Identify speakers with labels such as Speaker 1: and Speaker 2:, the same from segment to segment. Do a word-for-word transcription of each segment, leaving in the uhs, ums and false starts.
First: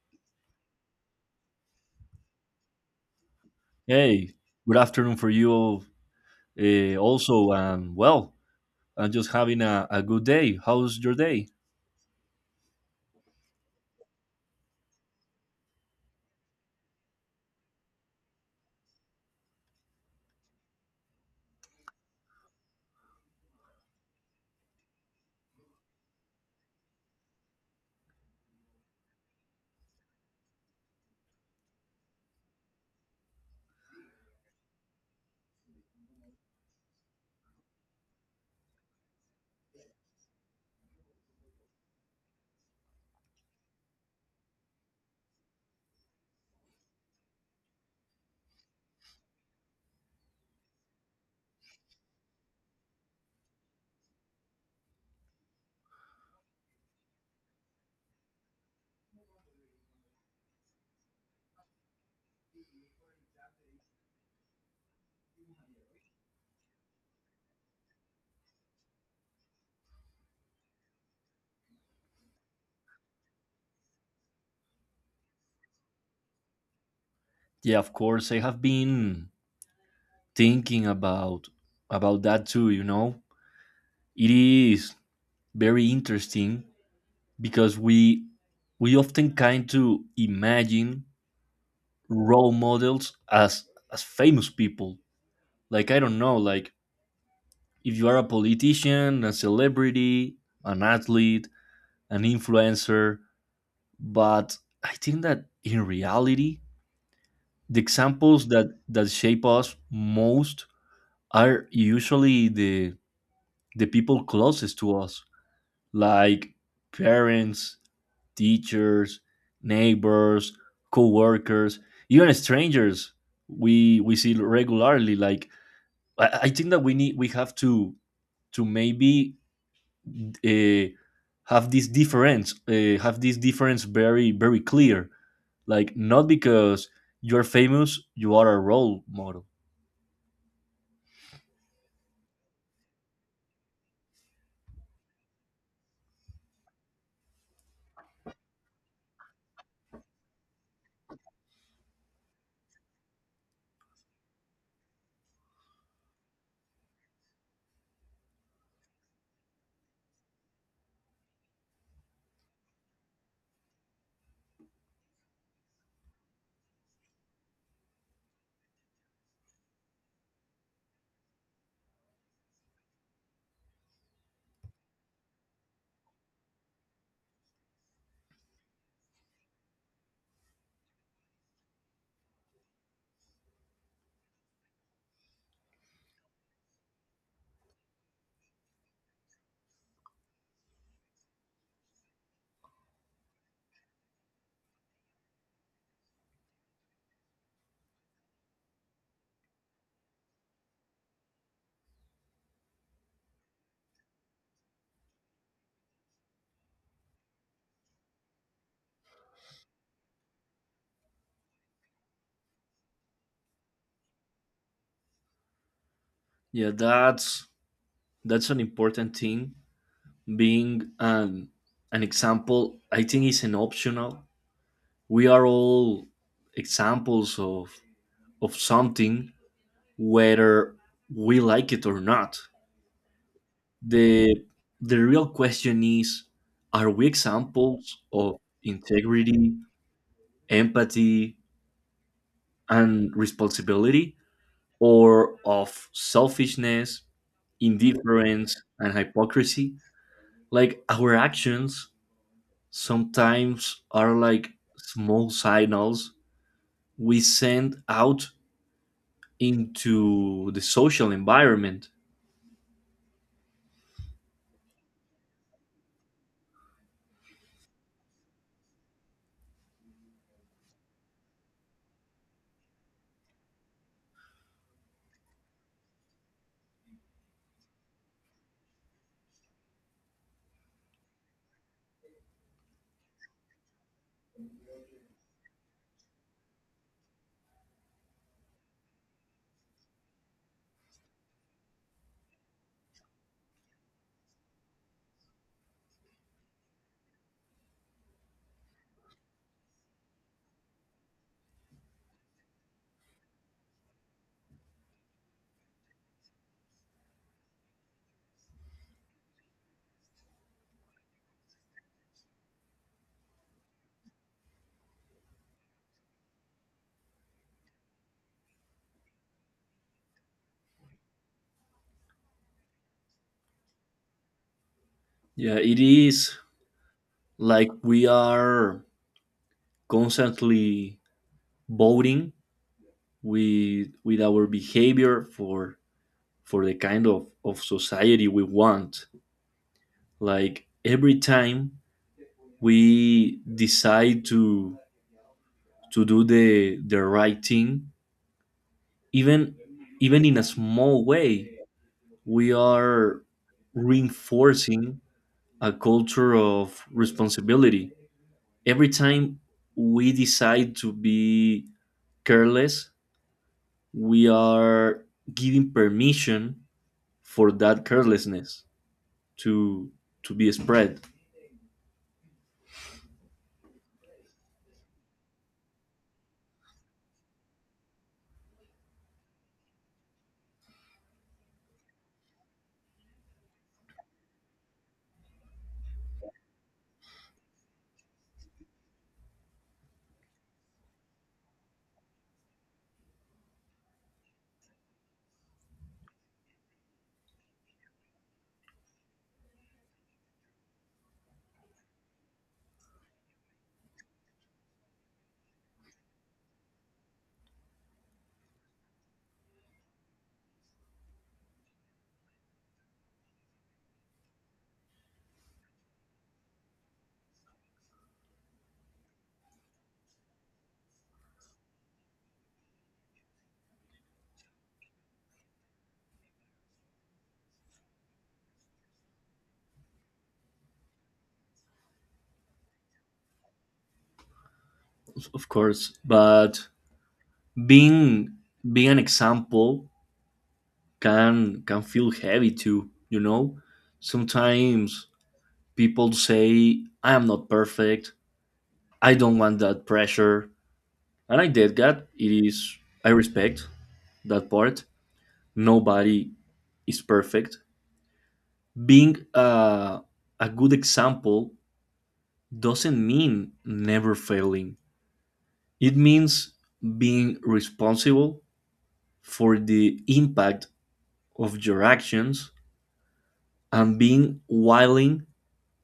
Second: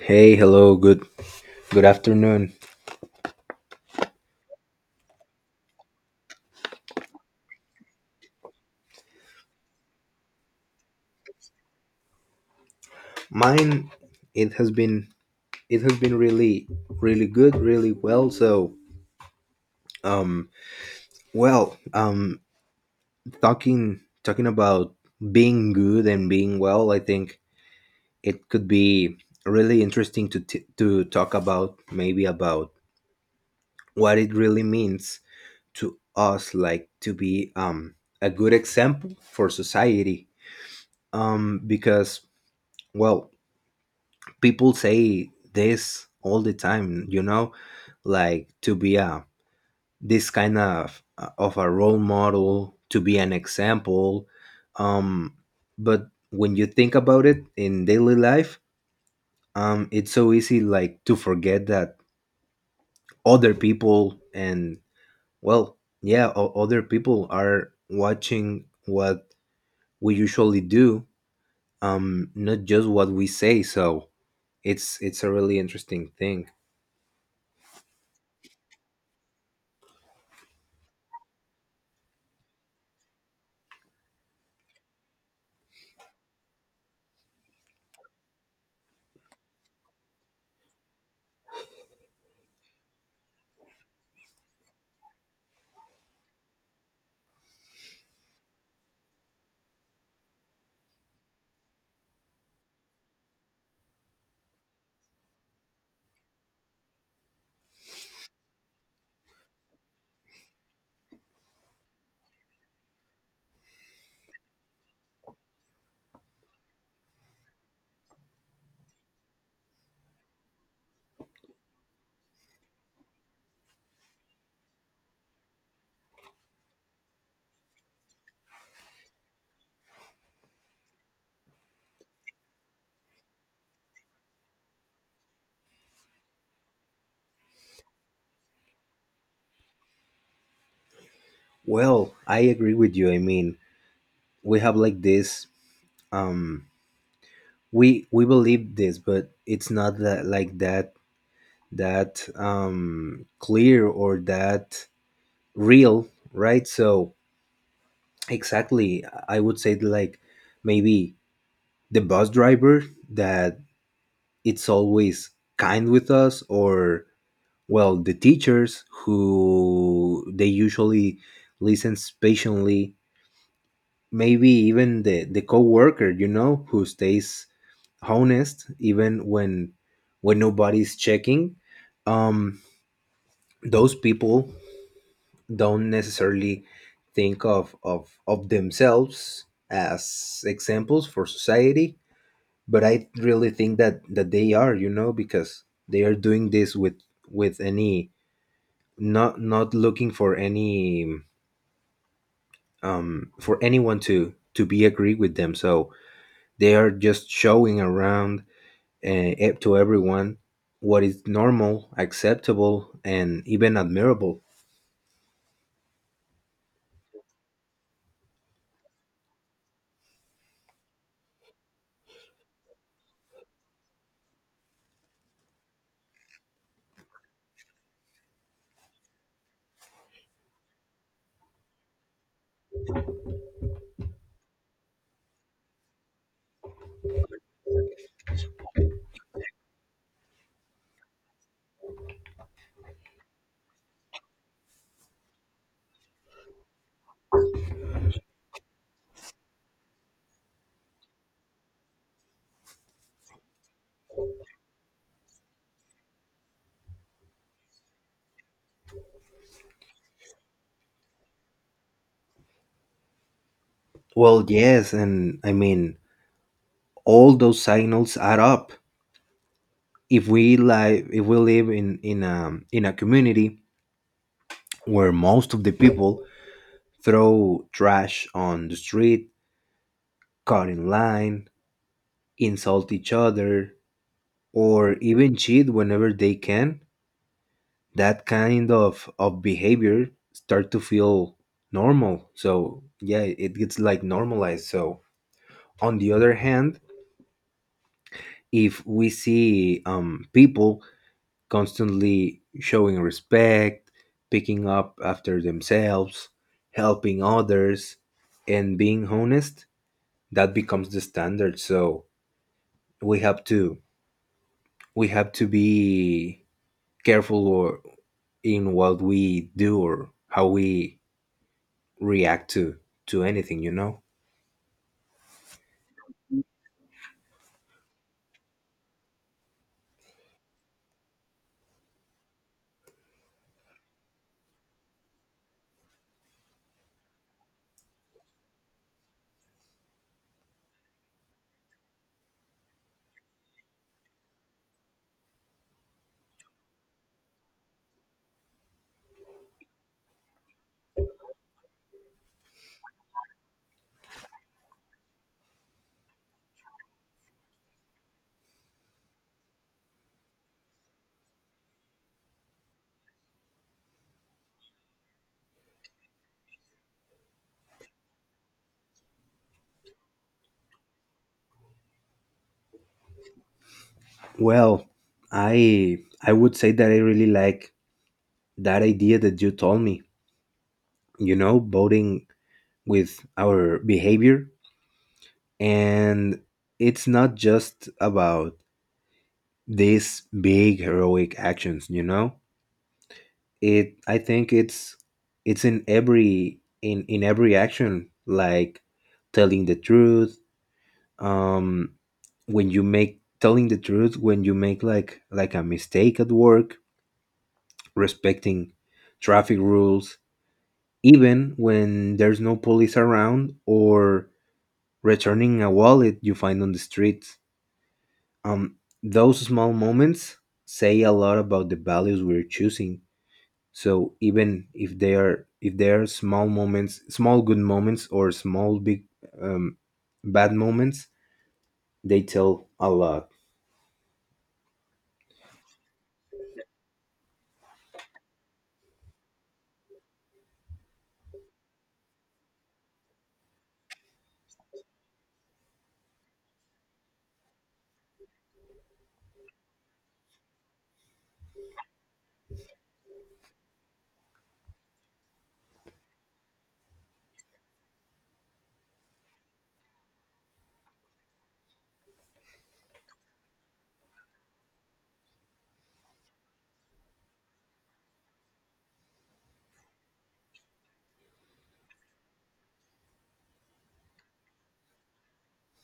Speaker 1: Hey, hello, good good afternoon.
Speaker 2: Hey, good afternoon for you uh, also. And well, I'm just having a, a good day. How's your day?
Speaker 1: Mine it has been it has been really really good, really well. So, um well, um talking talking about being good and being well, I think it could be really interesting to t- to talk about maybe about what it really means to us like to be um a good example for society. Um because well, people say this all the time, you know, like to be a, this kind of uh, of a role model, to be an example. um but when you think about it in daily life, um it's so easy like to forget that other people and well, yeah, o- other people are watching what we usually do, um not just what we say. So it's it's a really interesting thing.
Speaker 2: Yeah, of course. I have been thinking about about that too, you know. It is very interesting because we we often kind to imagine role models as as famous people. Like I don't know, like if you are a politician, a celebrity, an athlete, an influencer, but I think that in reality, the examples that that shape us most are usually the the people closest to us, like parents, teachers, neighbors, co-workers, even strangers we we see regularly. Like I, I think that we need we have to to maybe uh, have this difference uh, have this difference very very clear, like not because you're famous you are a role model.
Speaker 1: Well, I agree with you. I mean, we have like this. Um, we we believe this, but it's not that like that that um clear or that real, right? So exactly, I would say like maybe the bus driver that it's always kind with us, or well, the teachers who they usually listens patiently, maybe even the the coworker, you know, who stays honest even when when nobody's checking. um those people don't necessarily think of of of themselves as examples for society, but I really think that that they are, you know, because they are doing this with with any, not not looking for any um for anyone to to be agree with them. So they are just showing around uh, up to everyone what is normal, acceptable, and even admirable.
Speaker 2: Yeah, that's that's an important thing. Being an an example, I think, is an optional. We are all examples of of something whether we like it or not. The the real question is, are we examples of integrity, empathy, and responsibility, or of selfishness, indifference, and hypocrisy? Like our actions sometimes are like small signals we send out into the social environment.
Speaker 1: Well, yes, and I mean all those signals add up. If we live, if we live in in a in a community where most of the people throw trash on the street, cut in line, insult each other, or even cheat whenever they can, that kind of of behavior start to feel normal. So yeah, it gets like normalized. So on the other hand, if we see um, people constantly showing respect, picking up after themselves, helping others, and being honest, that becomes the standard. So we have to we have to be careful or in what we do or how we react to to anything, you know.
Speaker 2: Yeah, it is like we are constantly voting with with our behavior for for the kind of, of society we want. Like every time we decide to to do the the right thing, even even in a small way, we are reinforcing a culture of responsibility. Every time we decide to be careless, we are giving permission for that carelessness to to be spread.
Speaker 1: Well, i i would say that I really like that idea that you told me, you know, voting with our behavior. And it's not just about these big heroic actions, you know. It i think it's it's in every in in every action, like telling the truth, um when you make telling the truth when you make like like a mistake at work, respecting traffic rules, even when there's no police around, or returning a wallet you find on the street. Um, those small moments say a lot about the values we're choosing. So even if they are if they are small moments, small good moments, or small big, um, bad moments, they tell a lot.
Speaker 2: Of course, but being being an example can can feel heavy too, you know. Sometimes people say, I am not perfect, I don't want that pressure. And I did that. It is, I respect that part. Nobody is perfect. Being a, a good example doesn't mean never failing. It means being responsible for the impact of your actions and being willing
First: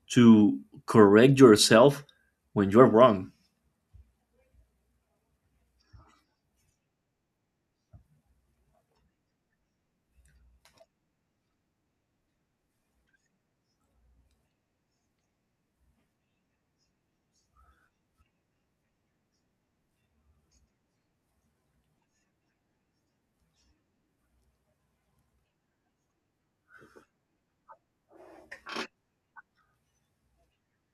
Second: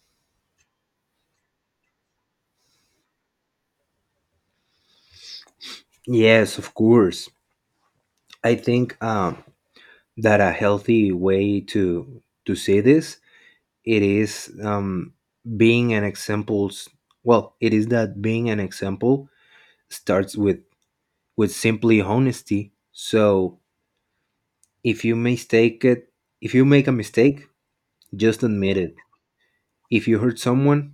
Speaker 2: to correct yourself when you're wrong.
Speaker 1: Yes, of course. I think um, that a healthy way to to see this, it is um, being an examples well, it is that being an example starts with with simply honesty. So if you mistake it if you make a mistake, just admit it. If you hurt someone,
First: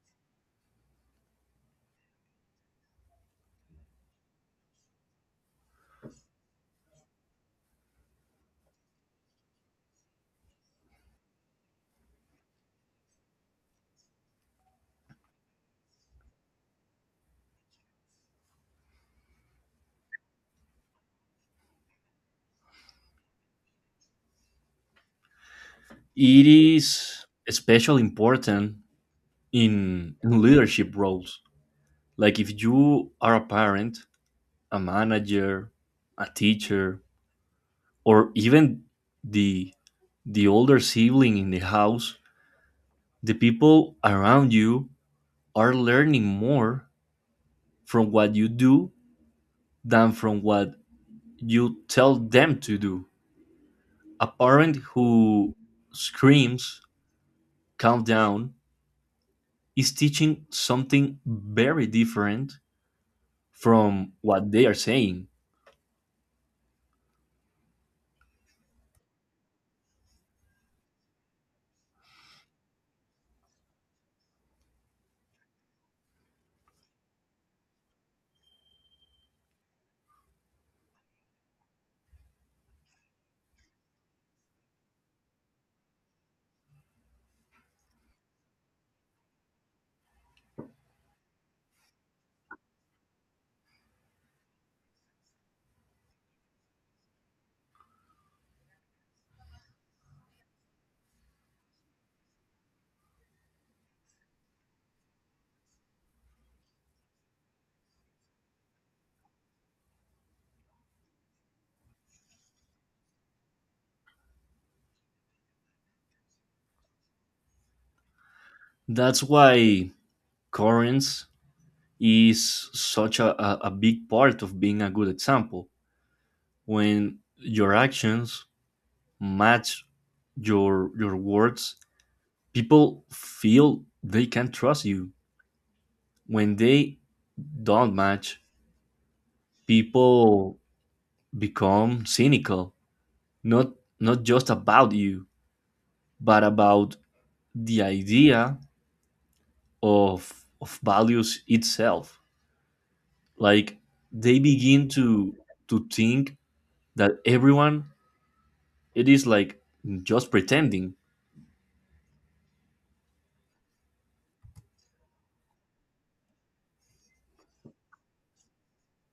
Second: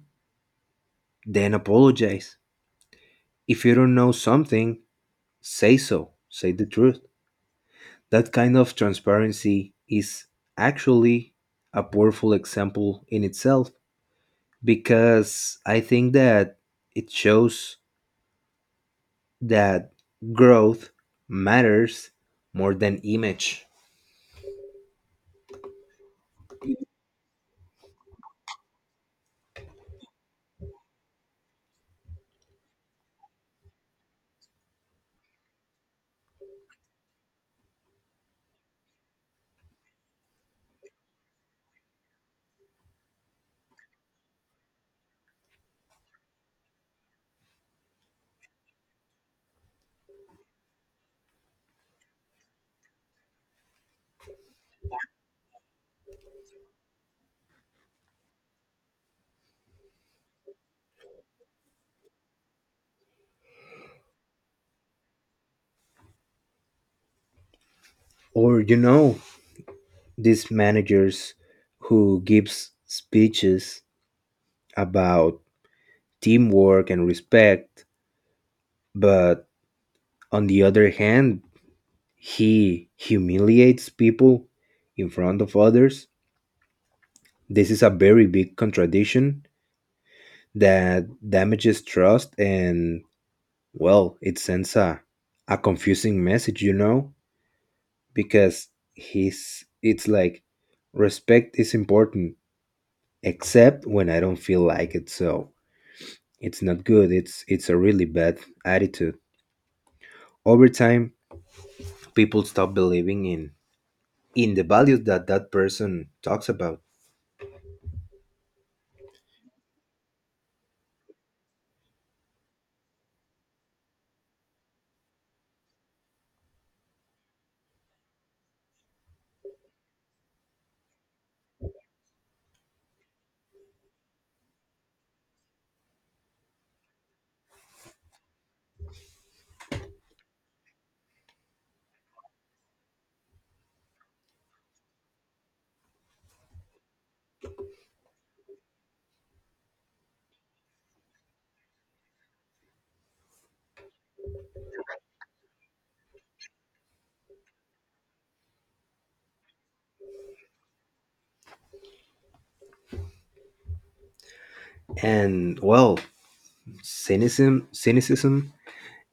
Speaker 1: then apologize. If you don't know something, say so, say the truth. That kind of transparency is actually a powerful example in itself, because I think that it shows that growth matters more than image.
Speaker 2: It is especially important in, in leadership roles. Like if you are a parent, a manager, a teacher, or even the the older sibling in the house, the people around you are learning more from what you do than from what you tell them to do. A parent who screams, calm down, is teaching something very different from what they are saying.
Speaker 1: Or you know these managers who gives speeches about teamwork and respect, but on the other hand he humiliates people in front of others. This is a very big contradiction that damages trust and, well, it sends a, a confusing message, you know, because he's it's like respect is important except when I don't feel like it. So it's not good, it's it's a really bad attitude. Over time, people stop believing in in the values that that person talks about.
Speaker 2: That's why currents is such a, a, a big part of being a good example. When your actions match your your words, people feel they can trust you. When they don't match, people become cynical, not not just about you, but about the idea of of values itself. Like they begin to to think that everyone it is like just pretending.
Speaker 1: And well, cynicism cynicism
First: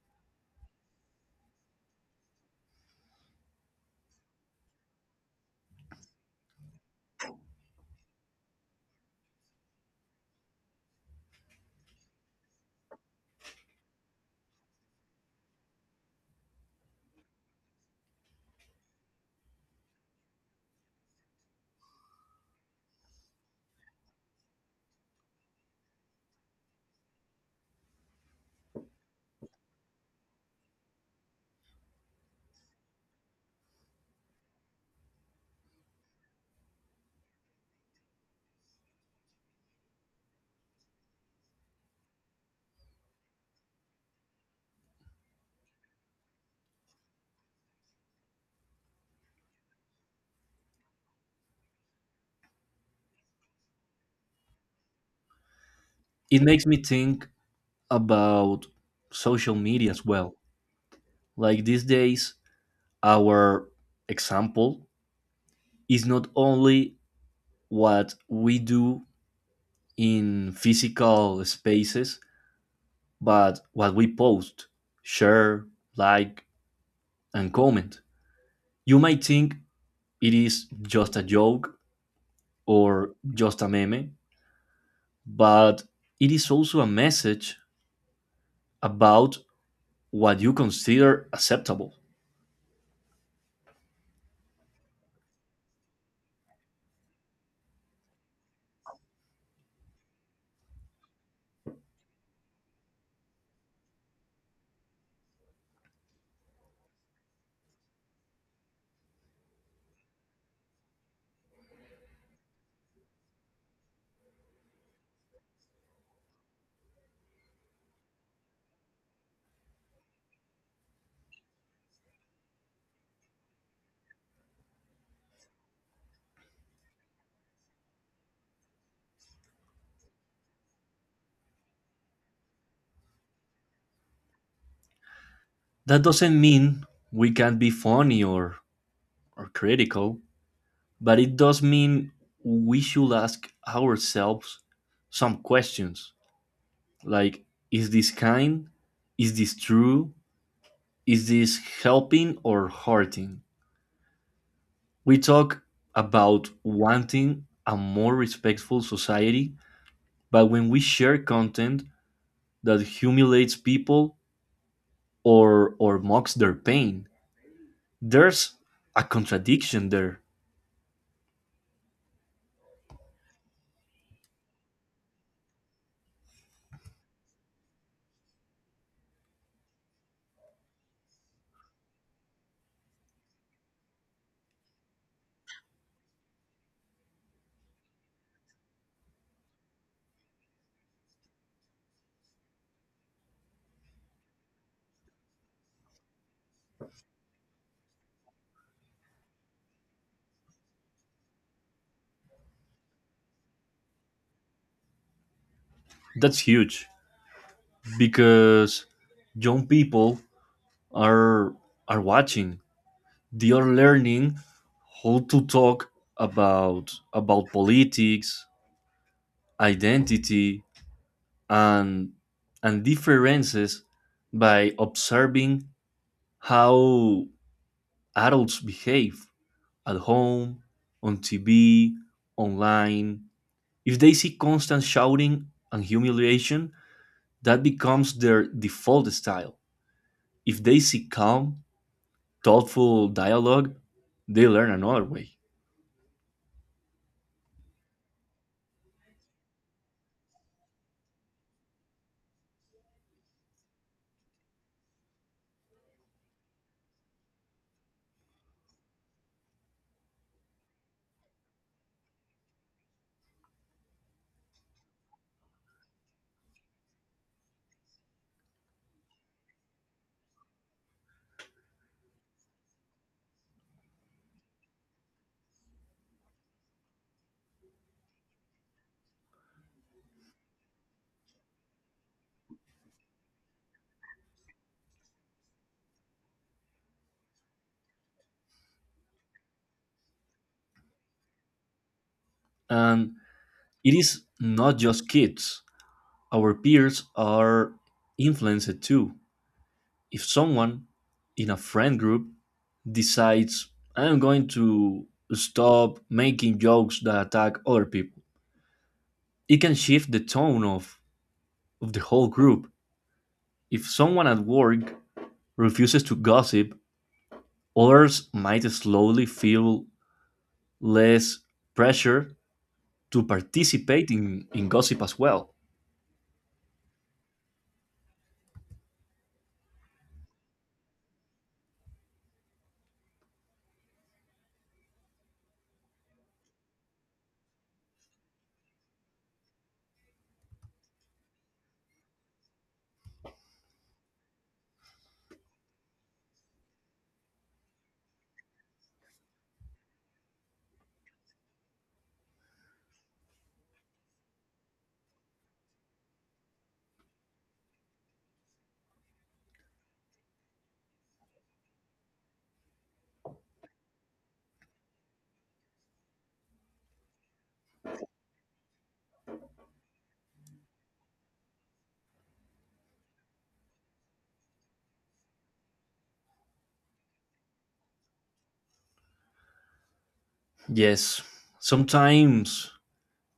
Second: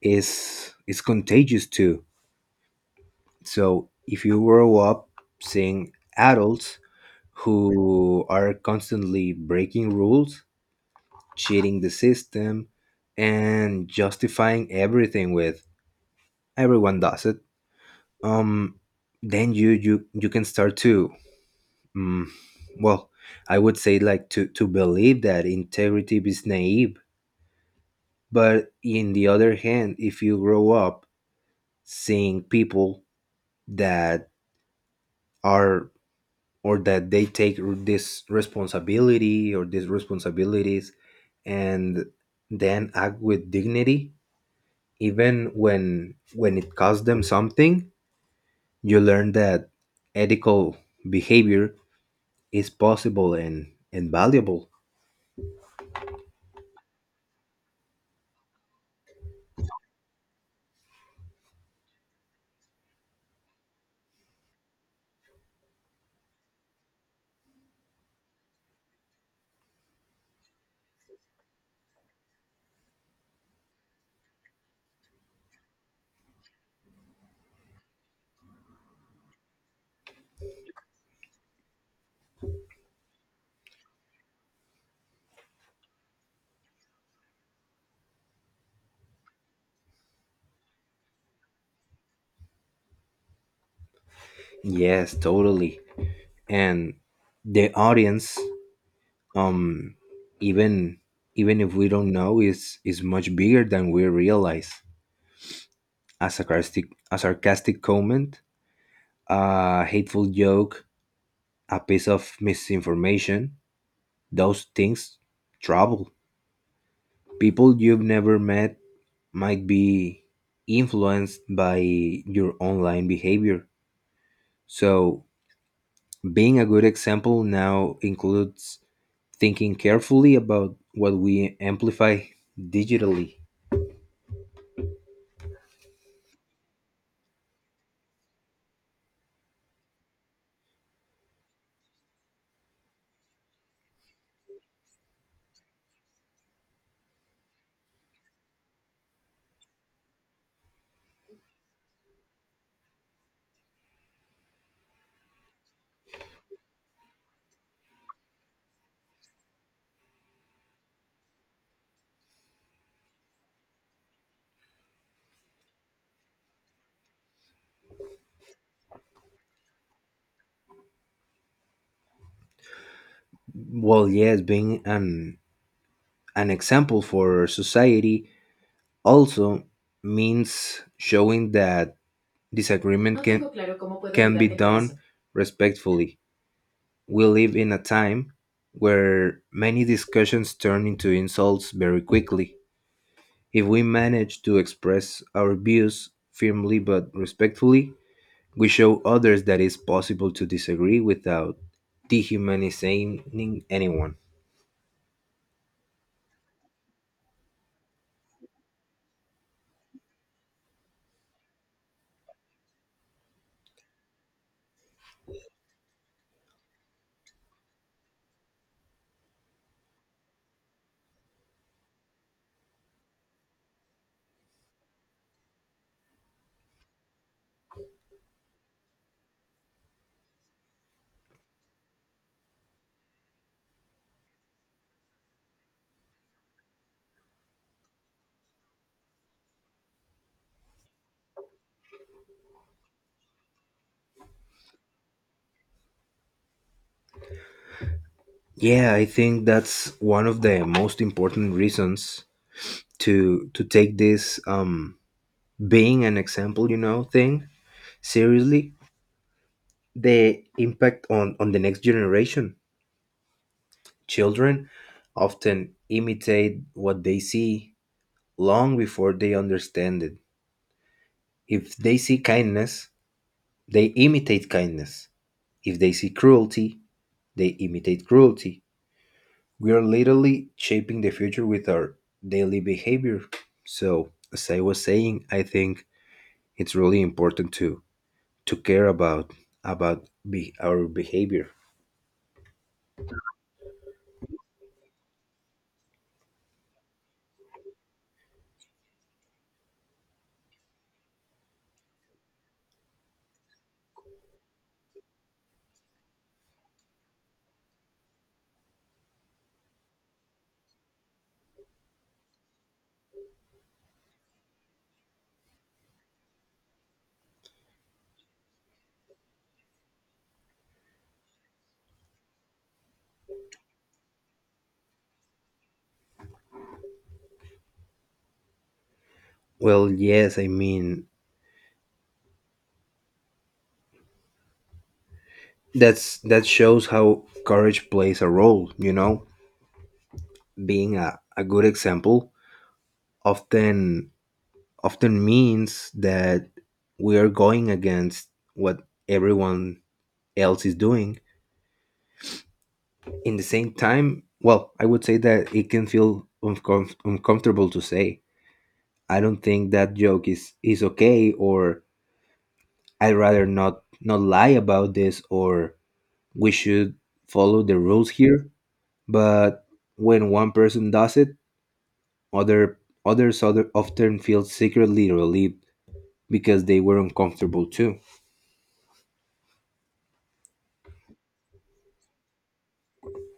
Speaker 1: is is contagious too. So if you grow up seeing adults who are constantly breaking rules, cheating the system, and justifying everything with everyone does it, um, then you you you can start to, um, well, I would say like to to believe that integrity is naive. But in the other hand, if you grow up seeing people that are or that they take r- this responsibility or these responsibilities and then act with dignity even when when it costs them something, you learn that ethical behavior is possible and and valuable.
Speaker 2: It makes me think about social media as well. Like these days our example is not only what we do in physical spaces but what we post, share, like, and comment. You might think it is just a joke or just a meme, but it is also a message about what you consider acceptable.
Speaker 1: Yes, totally. And the audience, um even even if we don't know, is is much bigger than we realize. a sarcastic a sarcastic comment, a hateful joke, a piece of misinformation, those things trouble people you've never met, might be influenced by your online behavior. So being a good example now includes thinking carefully about what we amplify digitally.
Speaker 2: That doesn't mean we can't be funny or, or critical, but it does mean we should ask ourselves some questions, like is this kind? Is this true? Is this helping or hurting? We talk about wanting a more respectful society, but when we share content that humiliates people or or mocks their pain, there's a contradiction there.
Speaker 1: Well, yes, being an, an example for society also means showing that disagreement, no, can, claro, can be done respectfully. We live in a time where many discussions turn into insults very quickly. If we manage to express our views firmly but respectfully, we show others that it's possible to disagree without dehumanizing anyone.
Speaker 2: That's huge because young people are are watching. They are learning how to talk about about politics, identity, and and differences by observing how adults behave at home, on T V, online. If they see constant shouting and humiliation, that becomes their default style. If they see calm, thoughtful dialogue, they learn another way.
Speaker 1: Yeah, I think that's one of the most important reasons to to take this, um being an example, you know, thing, seriously. The impact on on the next generation. Children often imitate what they see long before they understand it. If they see kindness, they imitate kindness. If they see cruelty, they imitate cruelty. We are literally shaping the future with our daily behavior. So, as I was saying, I think it's really important to to care about about be, our behavior.
Speaker 2: And it is not just kids, our peers are influenced too. If someone in a friend group decides, I'm going to stop making jokes that attack other people, it can shift the tone of, of the whole group. If someone at work refuses to gossip, others might slowly feel less pressure to participate in, in gossip as well.
Speaker 1: Well, yes, I mean that's, that shows how courage plays a role. You know, being a, a good example often often means that we are going against what everyone else is doing. In the same time, well, I would say that it can feel uncom- uncomfortable to say, I don't think that joke is is okay, or I'd rather not not lie about this, or we should follow the rules here. But when one person does it, other others other often feel secretly relieved because they were uncomfortable too.
Speaker 2: Yes, sometimes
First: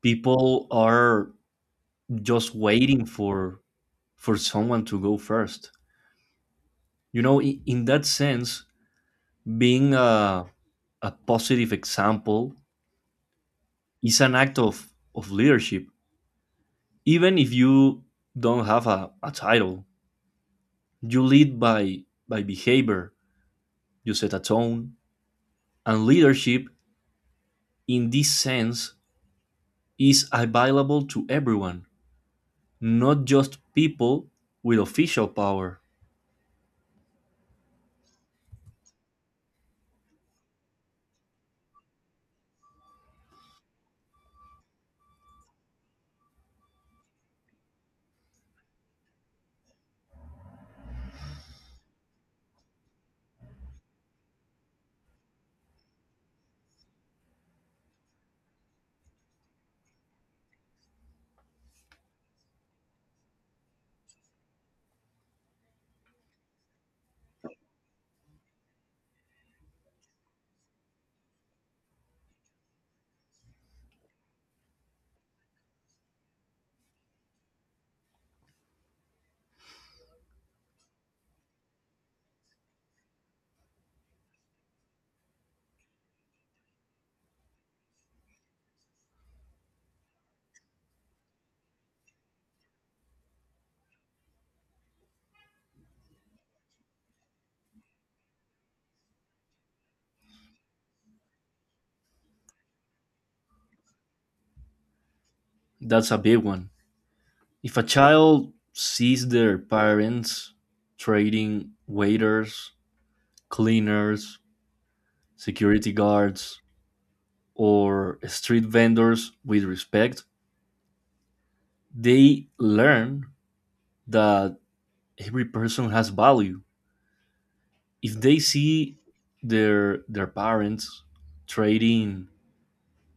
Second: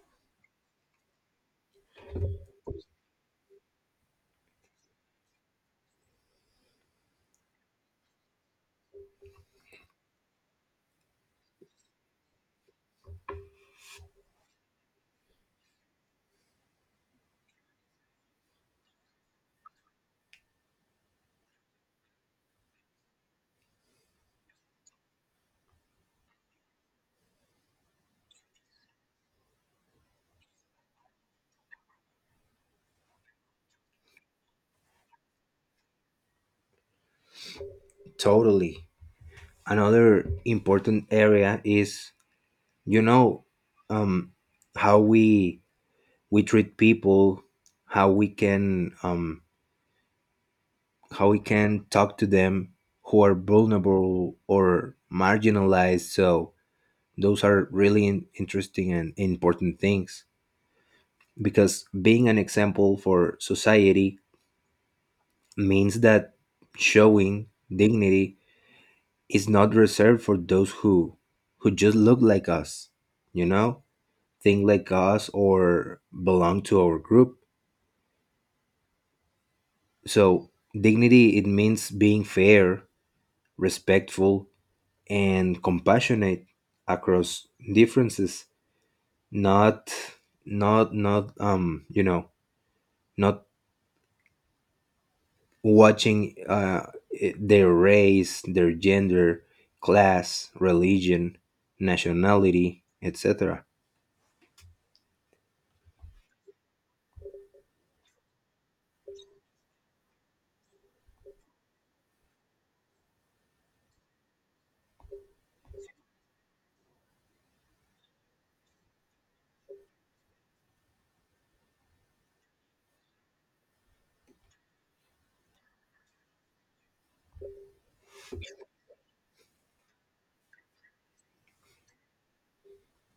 Speaker 2: people are just waiting for for someone to go first. You know, in, in that sense, being a, a positive example is an act of, of leadership. Even if you don't have a, a title, you lead by by behavior. You set a tone, and leadership, in this sense, is available to everyone, not just people with official power.
Speaker 1: Totally. Another important area is, you know, um, how we we treat people, how we can, um, how we can talk to them who are vulnerable or marginalized. So those are really in- interesting and important things, because being an example for society means that showing dignity is not reserved for those who who just look like us, you know, think like us or belong to our group. So dignity, it means being fair, respectful, and compassionate across differences, not not not um, you know, not watching uh i- their race, their gender, class, religion, nationality, et cetera.
Speaker 2: That's a big one. If a child sees their parents trading waiters, cleaners, security guards, or street vendors with respect, they learn that every person has value. If they see their their parents trading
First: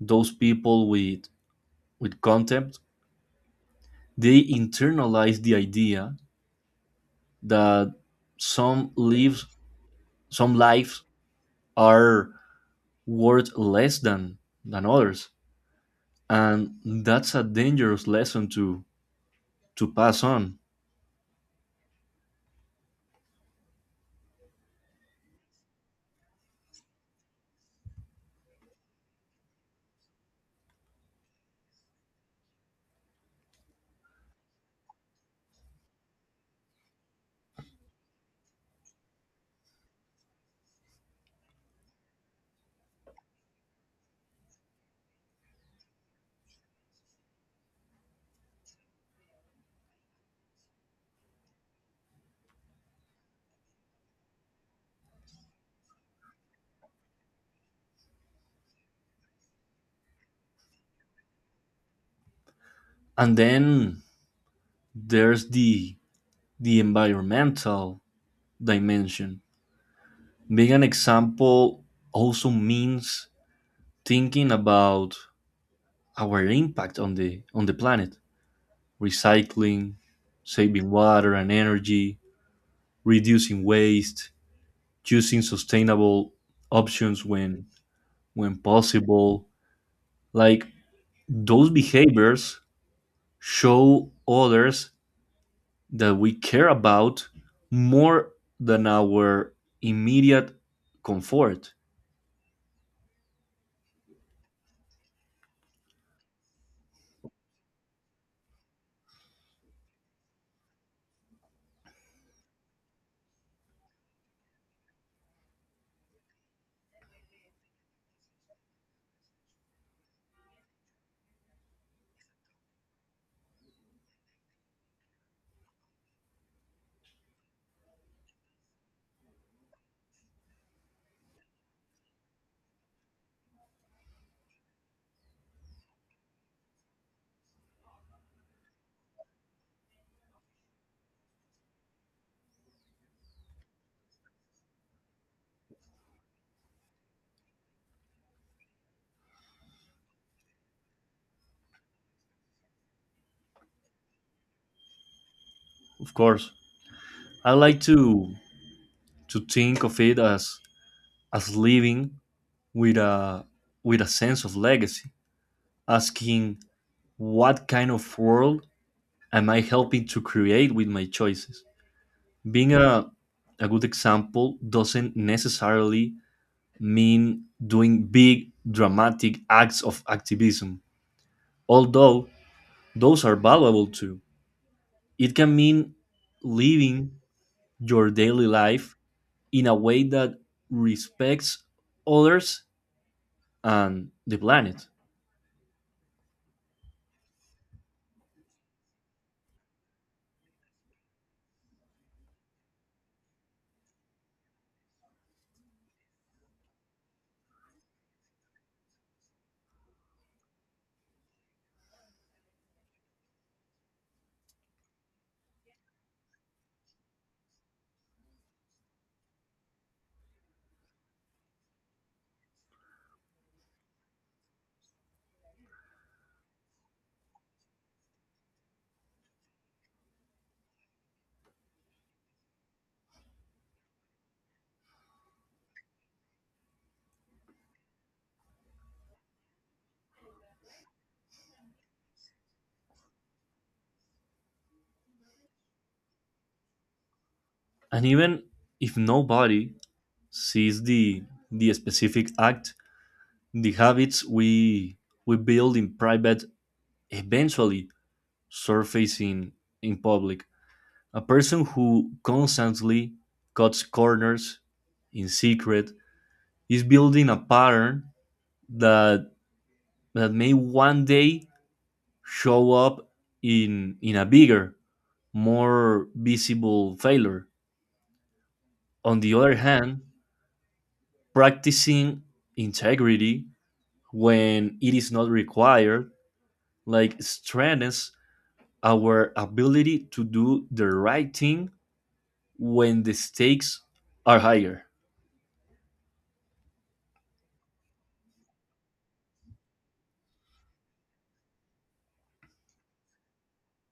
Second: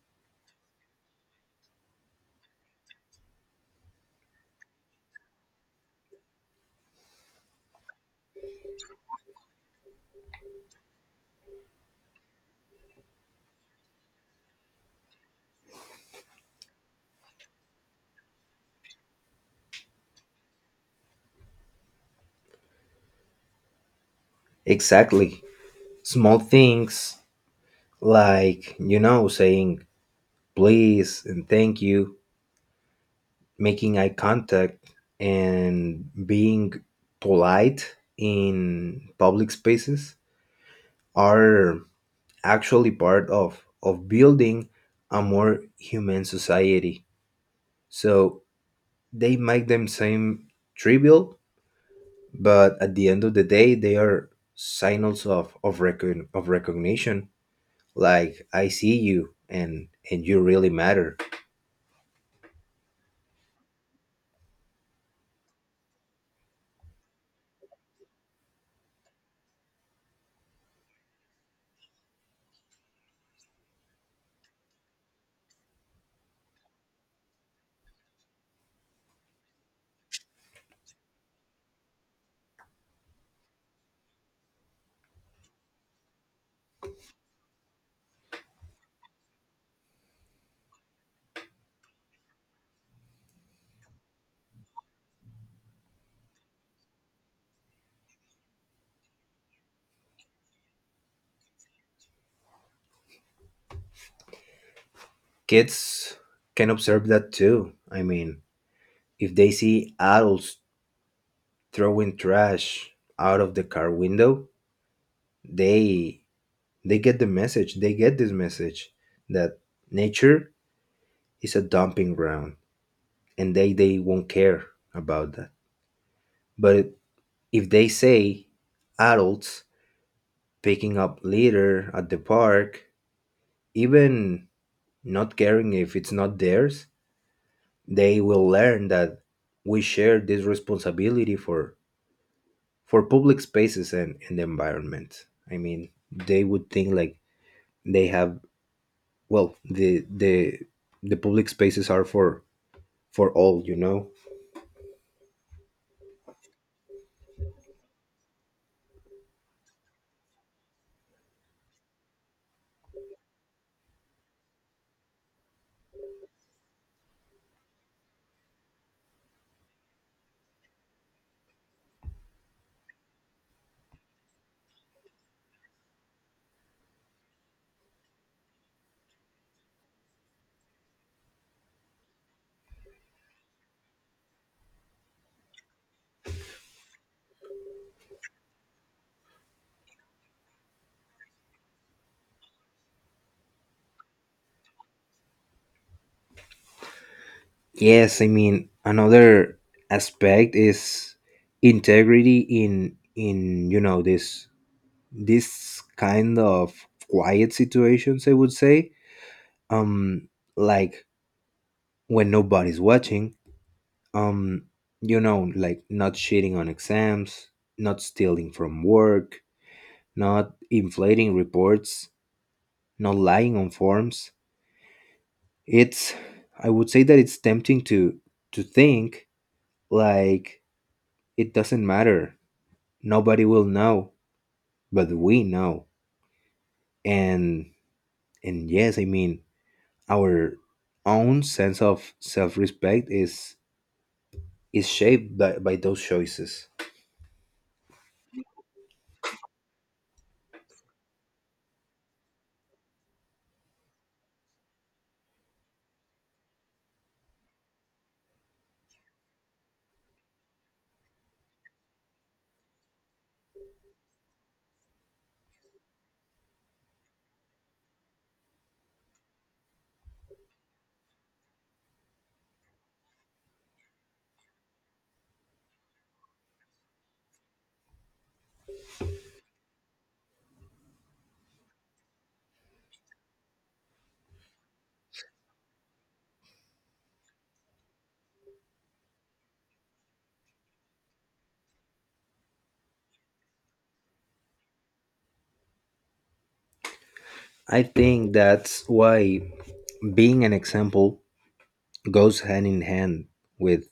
Speaker 2: those people with with contempt they internalize the idea that some lives some lives are worth less than than others and that's a dangerous lesson to to pass on.
Speaker 1: Exactly. Small things like, you know, saying please and thank you, making eye contact, and being polite in public spaces are actually part of of building a more human society. So they might them seem trivial, but at the end of the day they are signals of of, recogn- of recognition, like I see you and and you really matter.
Speaker 2: And then there's the the environmental dimension. Being an example also means thinking about our impact on the on the planet recycling, saving water and energy, reducing waste, choosing sustainable options when when possible. Like those behaviors show others that we care about more than our immediate comfort.
Speaker 1: Kids can observe that too, I mean, if they see adults throwing trash out of the car window, they they get the message, they get this message that nature is a dumping ground and they they won't care about that. But if they say adults picking up litter at the park, even not caring if it's not theirs, they will learn that we share this responsibility for for public spaces and, and the environment. I mean, they would think like they have, well, the the the public spaces are for for all, you know.
Speaker 2: Of course, I like to to think of it as as living with a with a sense of legacy, asking what kind of world am I helping to create with my choices? Being a, a good example doesn't necessarily mean doing big, dramatic acts of activism, although those are valuable too. It can mean living your daily life in a way that respects others and the planet.
Speaker 1: Yes, I mean another aspect is integrity in in you know, this this kind of quiet situations, I would say, um like when nobody's watching, um you know, like not cheating on exams, not stealing from work, not inflating reports, not lying on forms. It's, I would say that it's tempting to to think like it doesn't matter, nobody will know. But we know. and and yes, I mean, our own sense of self-respect is is shaped by, by those choices.
Speaker 2: And even if nobody sees the, the specific act, the habits we we build in private eventually surfacing in public. A person who constantly cuts corners in secret is building a pattern that that may one day show up in in a bigger, more visible failure. On the other hand, practicing integrity when it is not required like strengthens our ability to do the right thing when the stakes are higher.
Speaker 1: I think that's why being an example goes hand in hand with,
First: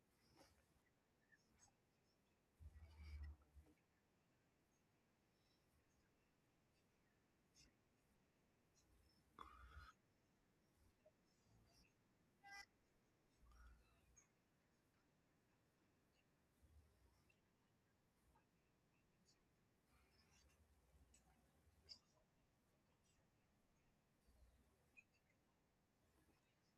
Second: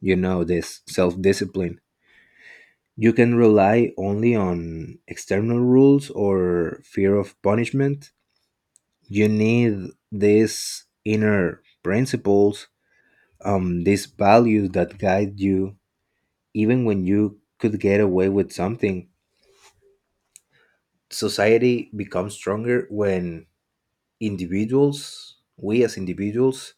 Speaker 1: you know, this self-discipline. You can rely only on external rules or fear of punishment. You need these inner principles, um, these values that guide you, even when you could get away with something. Society becomes stronger when individuals, we as individuals,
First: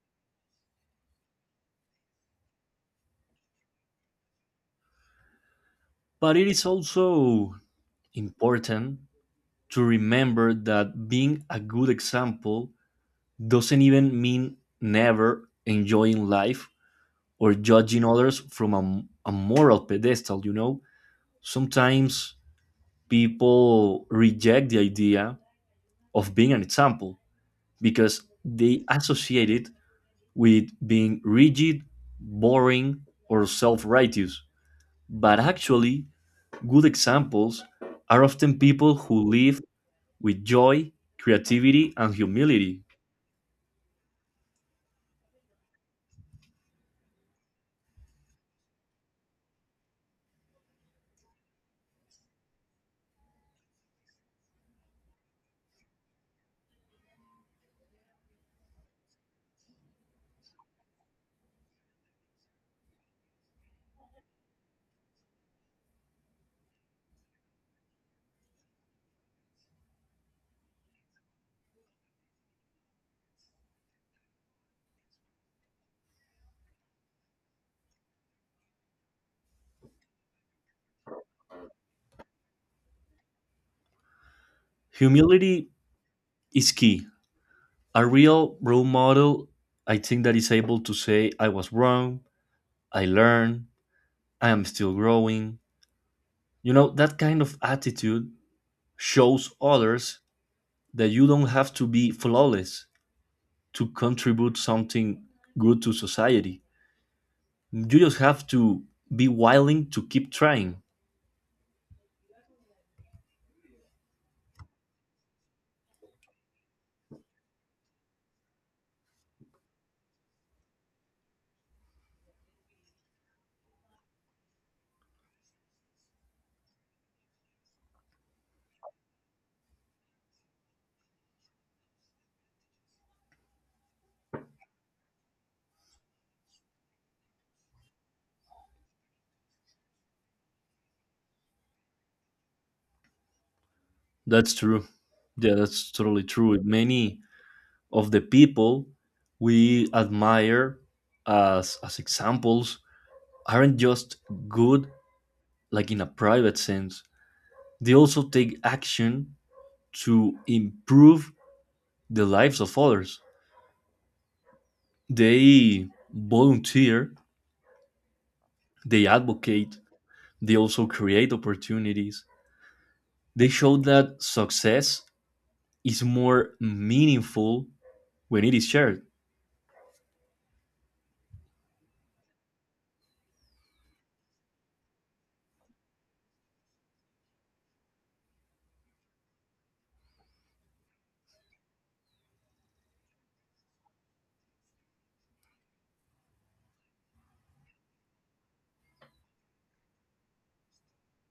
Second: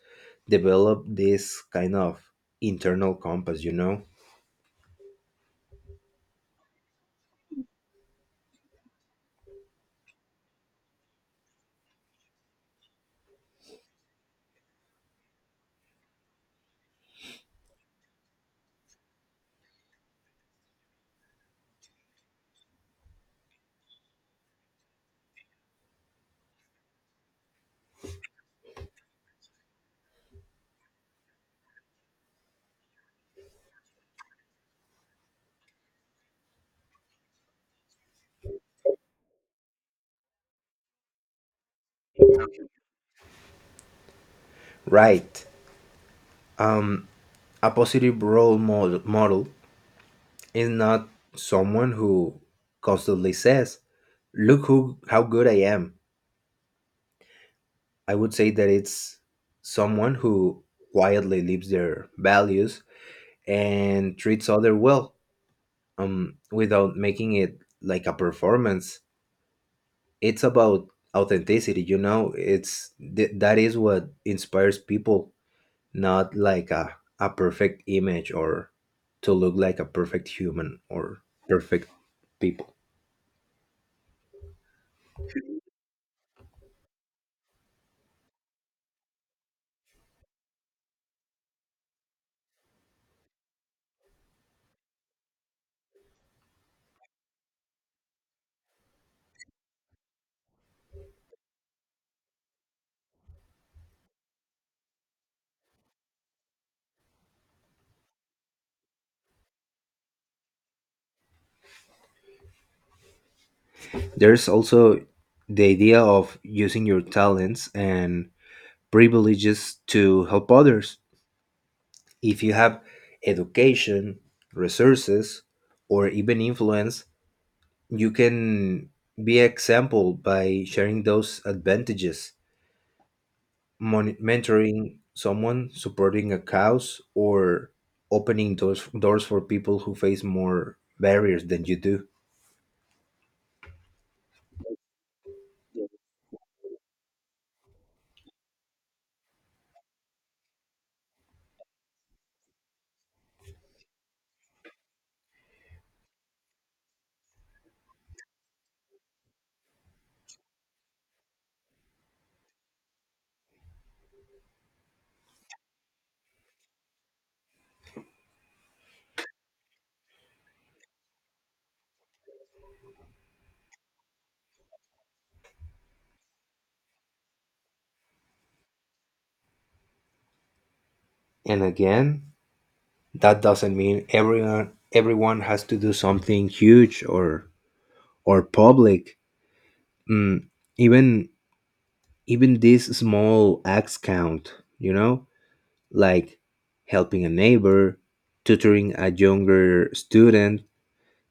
Speaker 1: develop this kind of internal compass, you know?
Speaker 2: But it is also important to remember that being a good example doesn't even mean never enjoying life or judging others from a, a moral pedestal, you know? Sometimes people reject the idea of being an example because they associate it with being rigid, boring, or self righteous. But actually, good examples are often people who live with joy, creativity, and humility.
Speaker 1: Right. A positive role model, model is not someone who constantly says, look who, how good I am. I would say that it's someone who quietly lives their values and treats other well, um, without making it like a performance. It's about authenticity, you know. It's th- that is what inspires people, not like a a perfect image or to look like a perfect human or perfect people.
Speaker 2: Humility is key. A real role model, I think, that is able to say, I was wrong, I learned, I am still growing. You know, that kind of attitude shows others that you don't have to be flawless to contribute something good to society. You just have to be willing to keep trying.
Speaker 1: There's also the idea of using your talents and privileges to help others. If you have education, resources, or even influence, you can be example by sharing those advantages, mon- mentoring someone, supporting a cause, or opening doors doors for people who face more barriers than you do.
Speaker 2: That's true. Yeah, that's totally true. Many of the people we admire as as examples aren't just good like in a private sense. They also take action to improve the lives of others. They volunteer, they advocate, they also create opportunities. They show that success is more meaningful when it is shared.
Speaker 1: And again, that doesn't mean everyone everyone has to do something huge or or public. Mm, even even these small acts count, you know like helping a neighbor, tutoring a younger student,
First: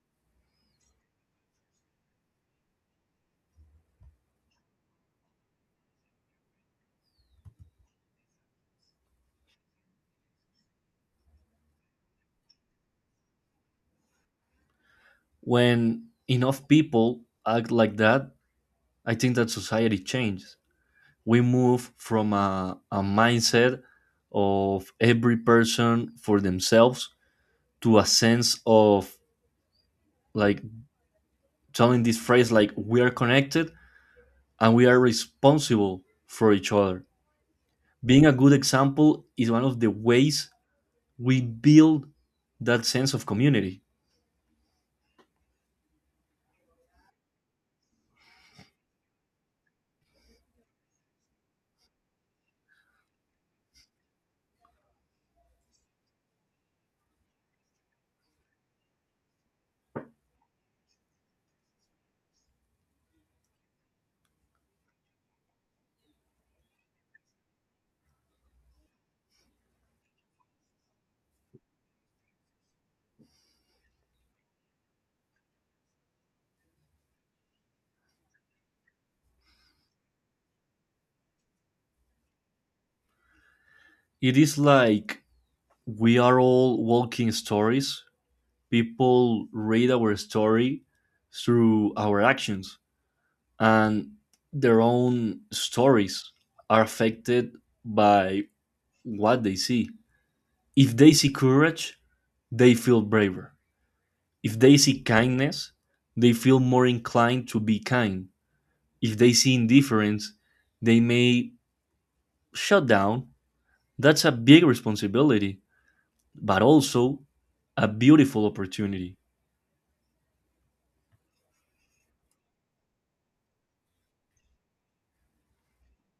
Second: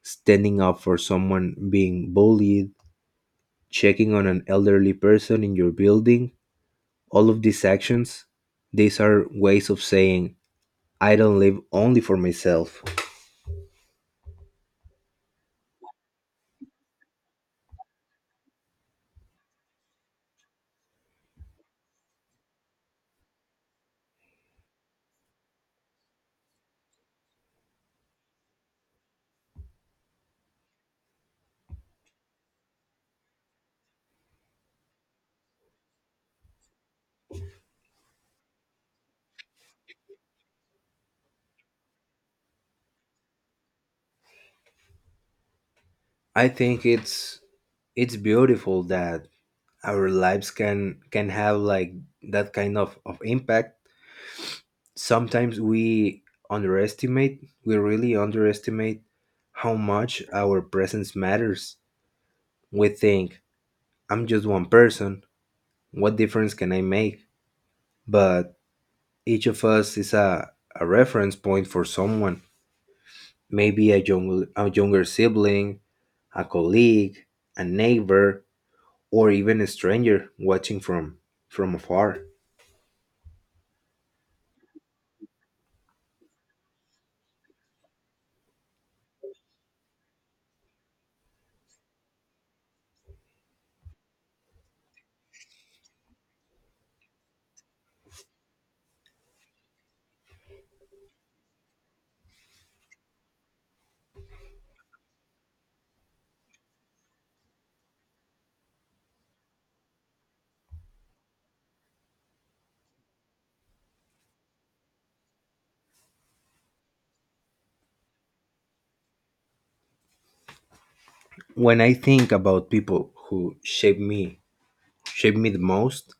Speaker 1: standing up for someone being bullied, checking on an elderly person in your building. All of these actions, these are ways of saying I don't live only for myself.
Speaker 2: When enough people act like that, I think that society changes. We move from a, a mindset of every person for themselves to a sense of like telling this phrase like we are connected and we are responsible for each other. Being a good example is one of the ways we build that sense of community.
Speaker 1: I think it's it's beautiful that our lives can can have like that kind of, of impact. Sometimes we underestimate, we really underestimate how much our presence matters. We think, I'm just one person, what difference can I make? But each of us is a, a reference point for someone. Maybe a, young, a younger sibling, a colleague, a neighbor, or even a stranger watching from, from afar.
Speaker 2: It is like we are all walking stories. People read our story through our actions, and their own stories are affected by what they see. If they see courage, they feel braver. If they see kindness, they feel more inclined to be kind. If they see indifference, they may shut down. That's a big responsibility but also a beautiful opportunity.
Speaker 1: When I think about people who shape me, shape me the most,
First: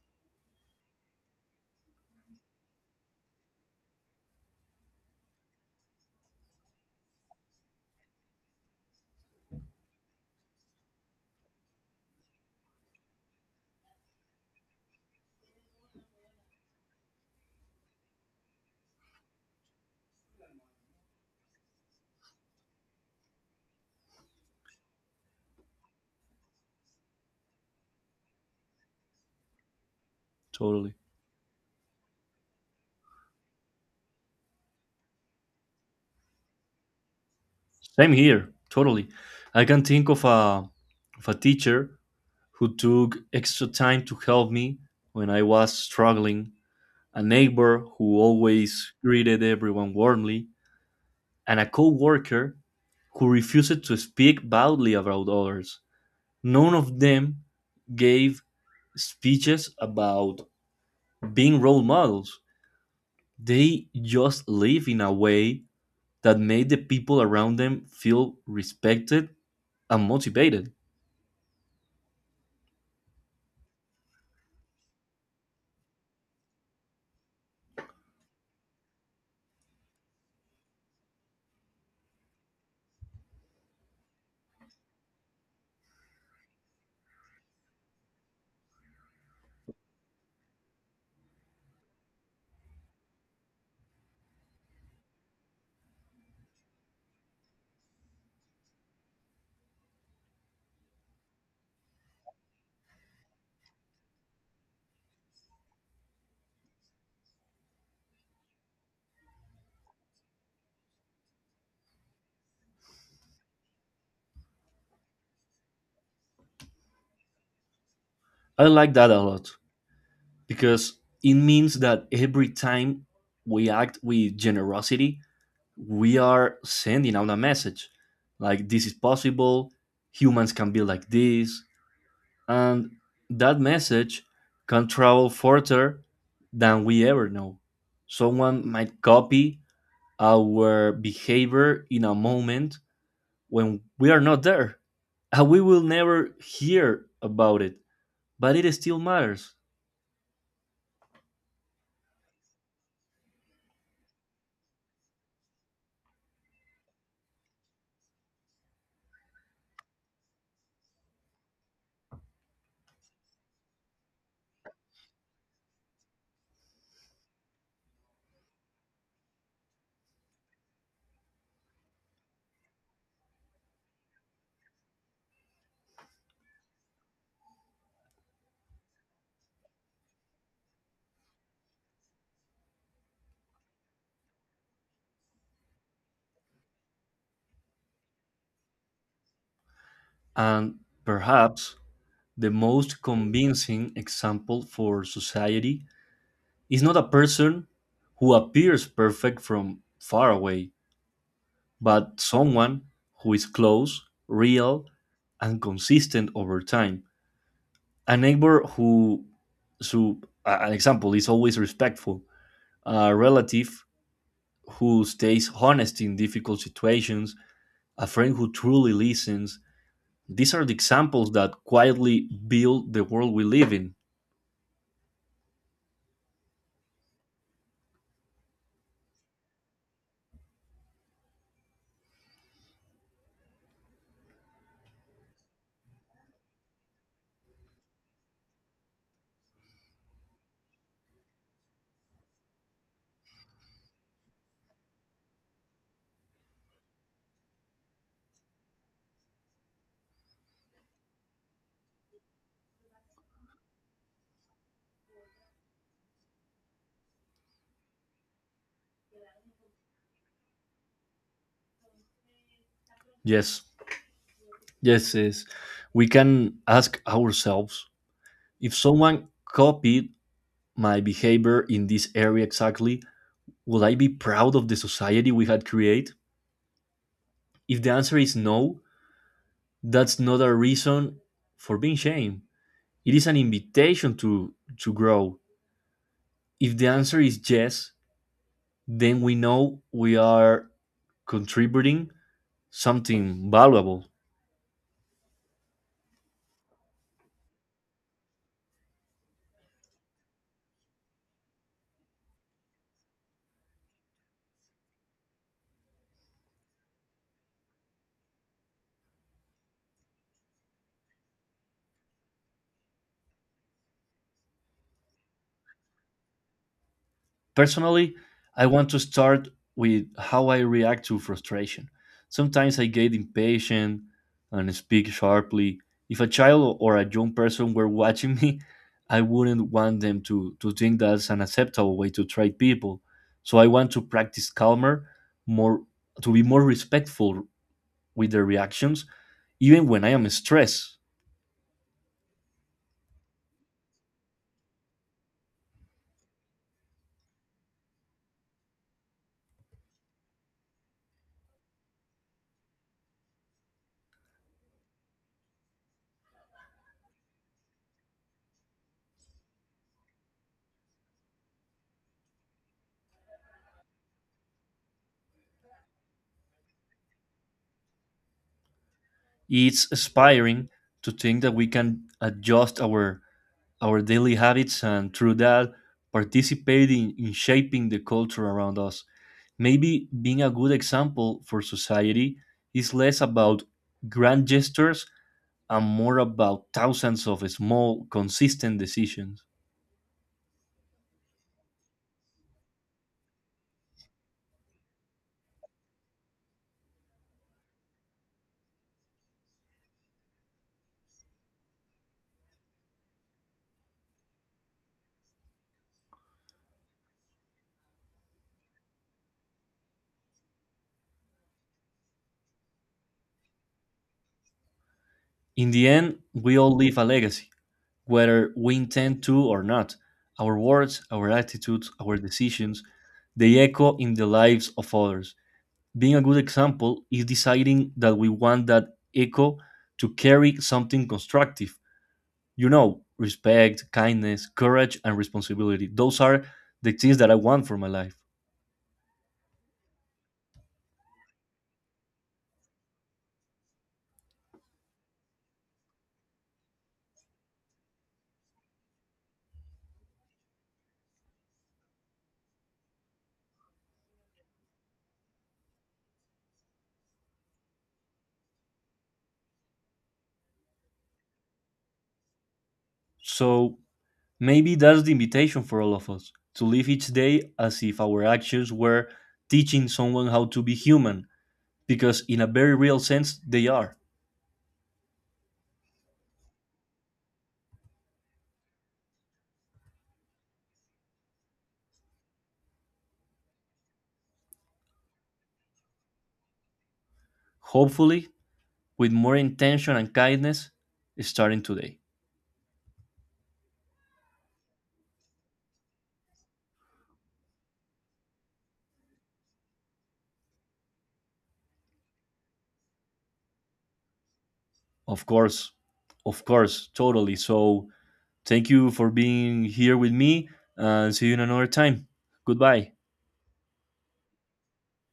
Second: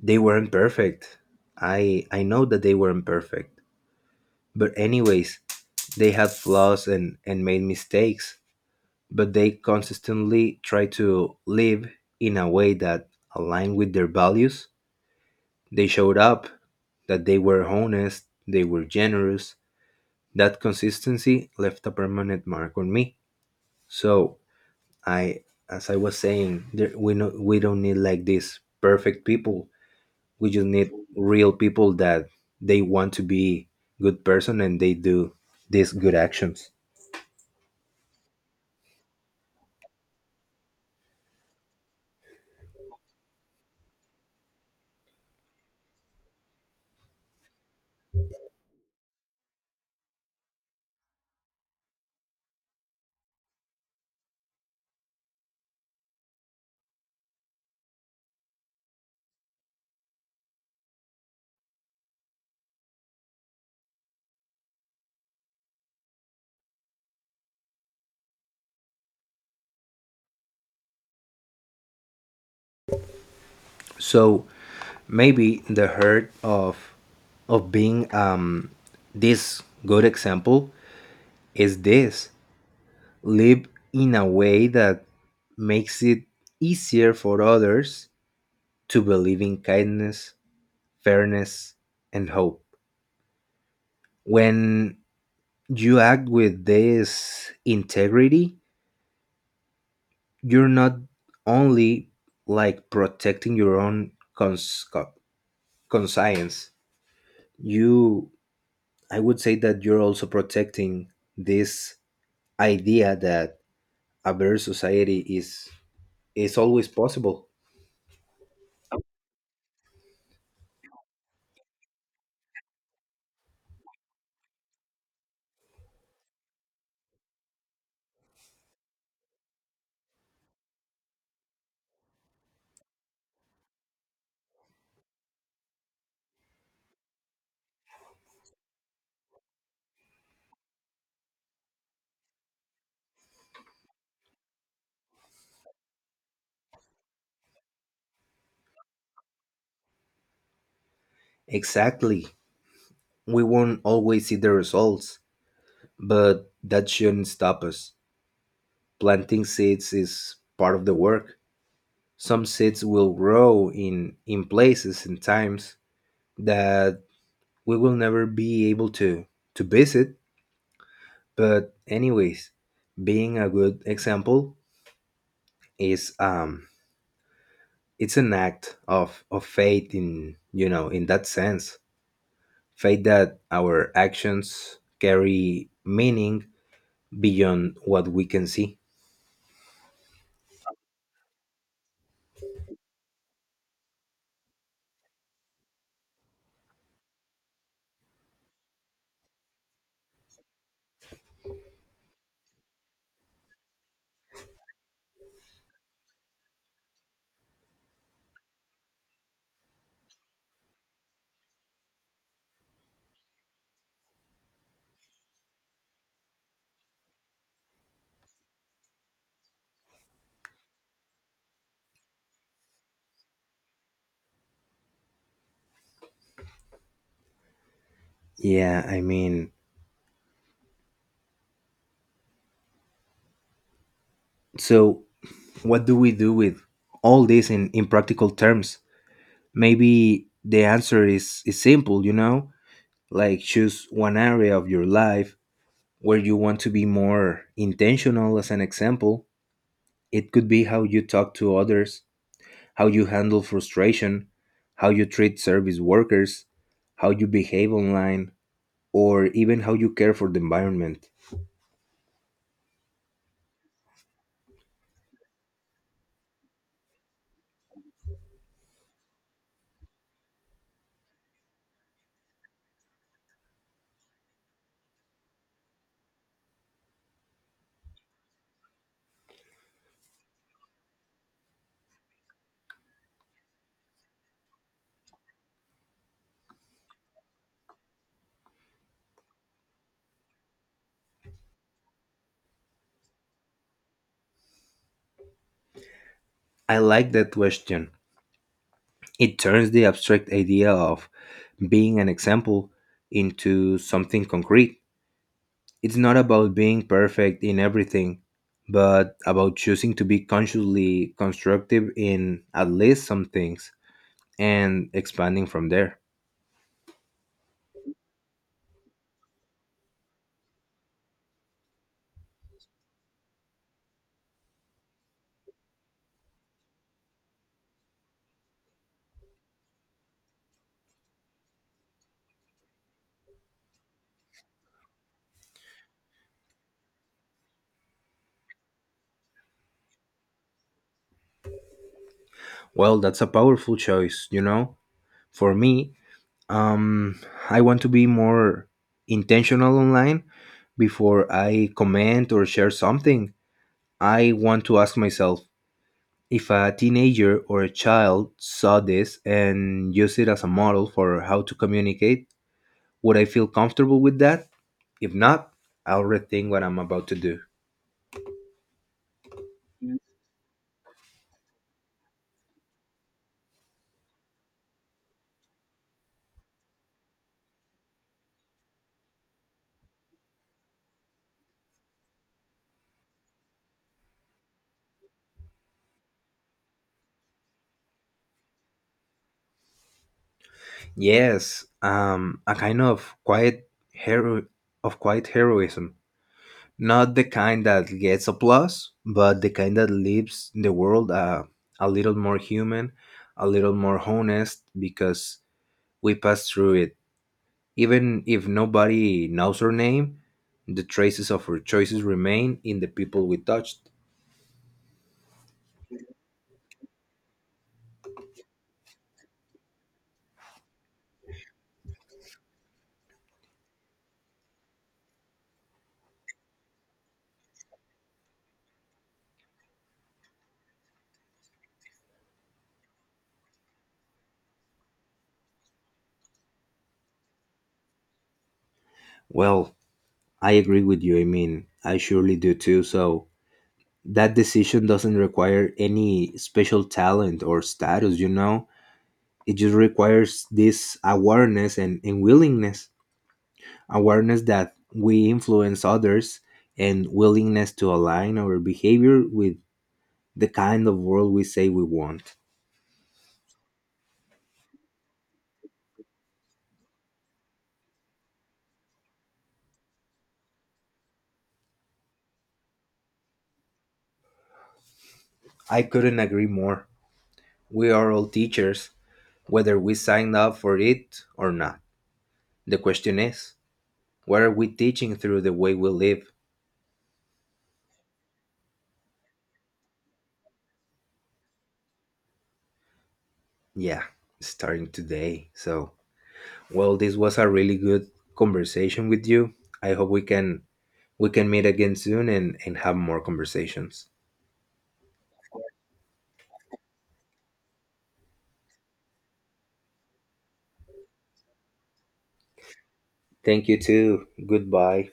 Speaker 1: they weren't perfect. I I know that they weren't perfect. But anyways, they had flaws and, and made mistakes, but they consistently tried to live in a way that aligned with their values. They showed up, that they were honest, they were generous. That consistency left a permanent mark on me. So I, as I was saying, there, we no, we don't need like these perfect people. We just need
Speaker 2: Totally.
Speaker 1: real people that they want to be good person and they do these good actions.
Speaker 2: Same here, totally. I can think of a of a teacher who took extra time to help me when I was struggling, a neighbor who always greeted everyone warmly, and a co-worker who refused to speak badly about others. None of them gave speeches about being role models. They just lived in a way that made the people around them feel respected and motivated.
Speaker 1: So maybe the hurt of of being um this good example is this live in a way that makes it easier for others to believe in kindness, fairness, and hope. When you act with this integrity, you're not only like protecting your own cons- co- conscience. You, I would say that you're also protecting this idea that a better society is is always possible.
Speaker 2: I like that a lot because it means that every time we act with generosity, we are sending out a message like this is possible, humans can be like this, and that message can travel further than we ever know. Someone might copy our behavior in a moment when we are not there, and we will never hear about it, but it still matters.
Speaker 1: Exactly, we won't always see the results, but that shouldn't stop us. Planting seeds is part of the work. Some seeds will grow in in places and times that we will never be able to to visit. But anyways, being a good example is um it's an act of of faith in, you know in that sense. Faith that our actions carry meaning beyond what we can see.
Speaker 2: And perhaps the most convincing example for society is not a person who appears perfect from far away, but someone who is close, real, and consistent over time. A neighbor who, so a- an example, is always respectful, a relative who stays honest in difficult situations, a friend who truly listens. These are the examples that quietly build the world we live in.
Speaker 1: Yeah, I mean, so what do we do with all this in in practical terms? Maybe the answer is is simple, you know, like choose one area of your life where you want to be more intentional as an example. It could be how you talk to others, how you handle frustration, how you treat service workers, how you behave online, or even how you care for the environment.
Speaker 2: Yes, yes, yes. We can ask ourselves, if someone copied my behavior in this area exactly, would I be proud of the society we had created? If the answer is no, that's not a reason for being shamed. It is an invitation to to grow. If the answer is yes, then we know we are contributing something valuable.
Speaker 1: I like that question. It turns the abstract idea of being an example into something concrete. It's not about being perfect in everything, but about choosing to be consciously constructive in at least some things, and expanding from there.
Speaker 2: Personally, I want to start with how I react to frustration. Sometimes I get impatient and speak sharply. If a child or a young person were watching me, I wouldn't want them to, to think that's an acceptable way to treat people. So I want to practice calmer, more to be more respectful with their reactions, even when I am stressed.
Speaker 1: Well, that's a powerful choice, you know? For me, um, I want to be more intentional online. Before I comment or share something, I want to ask myself, if a teenager or a child saw this and used it as a model for how to communicate, would I feel comfortable with that? If not, I'll rethink what I'm about to do.
Speaker 2: It's inspiring to think that we can adjust our our daily habits and through that participating in shaping the culture around us. Maybe being a good example for society is less about grand gestures and more about thousands of small, consistent decisions.
Speaker 1: Yes, um, a kind of quiet hero of quiet heroism. Not the kind that gets applause, but the kind that leaves the world uh, a little more human, a little more honest, because we pass through it. Even if nobody knows our name, the traces of our choices remain in the people we touched.
Speaker 2: In the end, we all leave a legacy, whether we intend to or not. Our words, our attitudes, our decisions, they echo in the lives of others. Being a good example is deciding that we want that echo to carry something constructive. You know, respect, kindness, courage, and responsibility. Those are the things that I want for my life.
Speaker 1: Well, I agree with you. I mean, I surely do too. So that decision doesn't require any special talent or status, you know? It just requires this awareness and, and willingness. Awareness that we influence others, and willingness to align our behavior with the kind of world we say we want.
Speaker 2: So maybe that's the invitation for all of us to live each day as if our actions were teaching someone how to be human, because in a very real sense, they are.
Speaker 1: I couldn't agree more. We are all teachers, whether we signed up for it or not. The question is, what are we teaching through the way we live?
Speaker 2: Hopefully, with more intention and kindness, starting today.
Speaker 1: Yeah, starting today. So, well, this was a really good conversation with you. I hope we can we can meet again soon and, and have more conversations.
Speaker 2: Of course, of course, totally. So, thank you for being here with me uh, and see you in another time. Goodbye.
Speaker 1: Thank you too. Goodbye.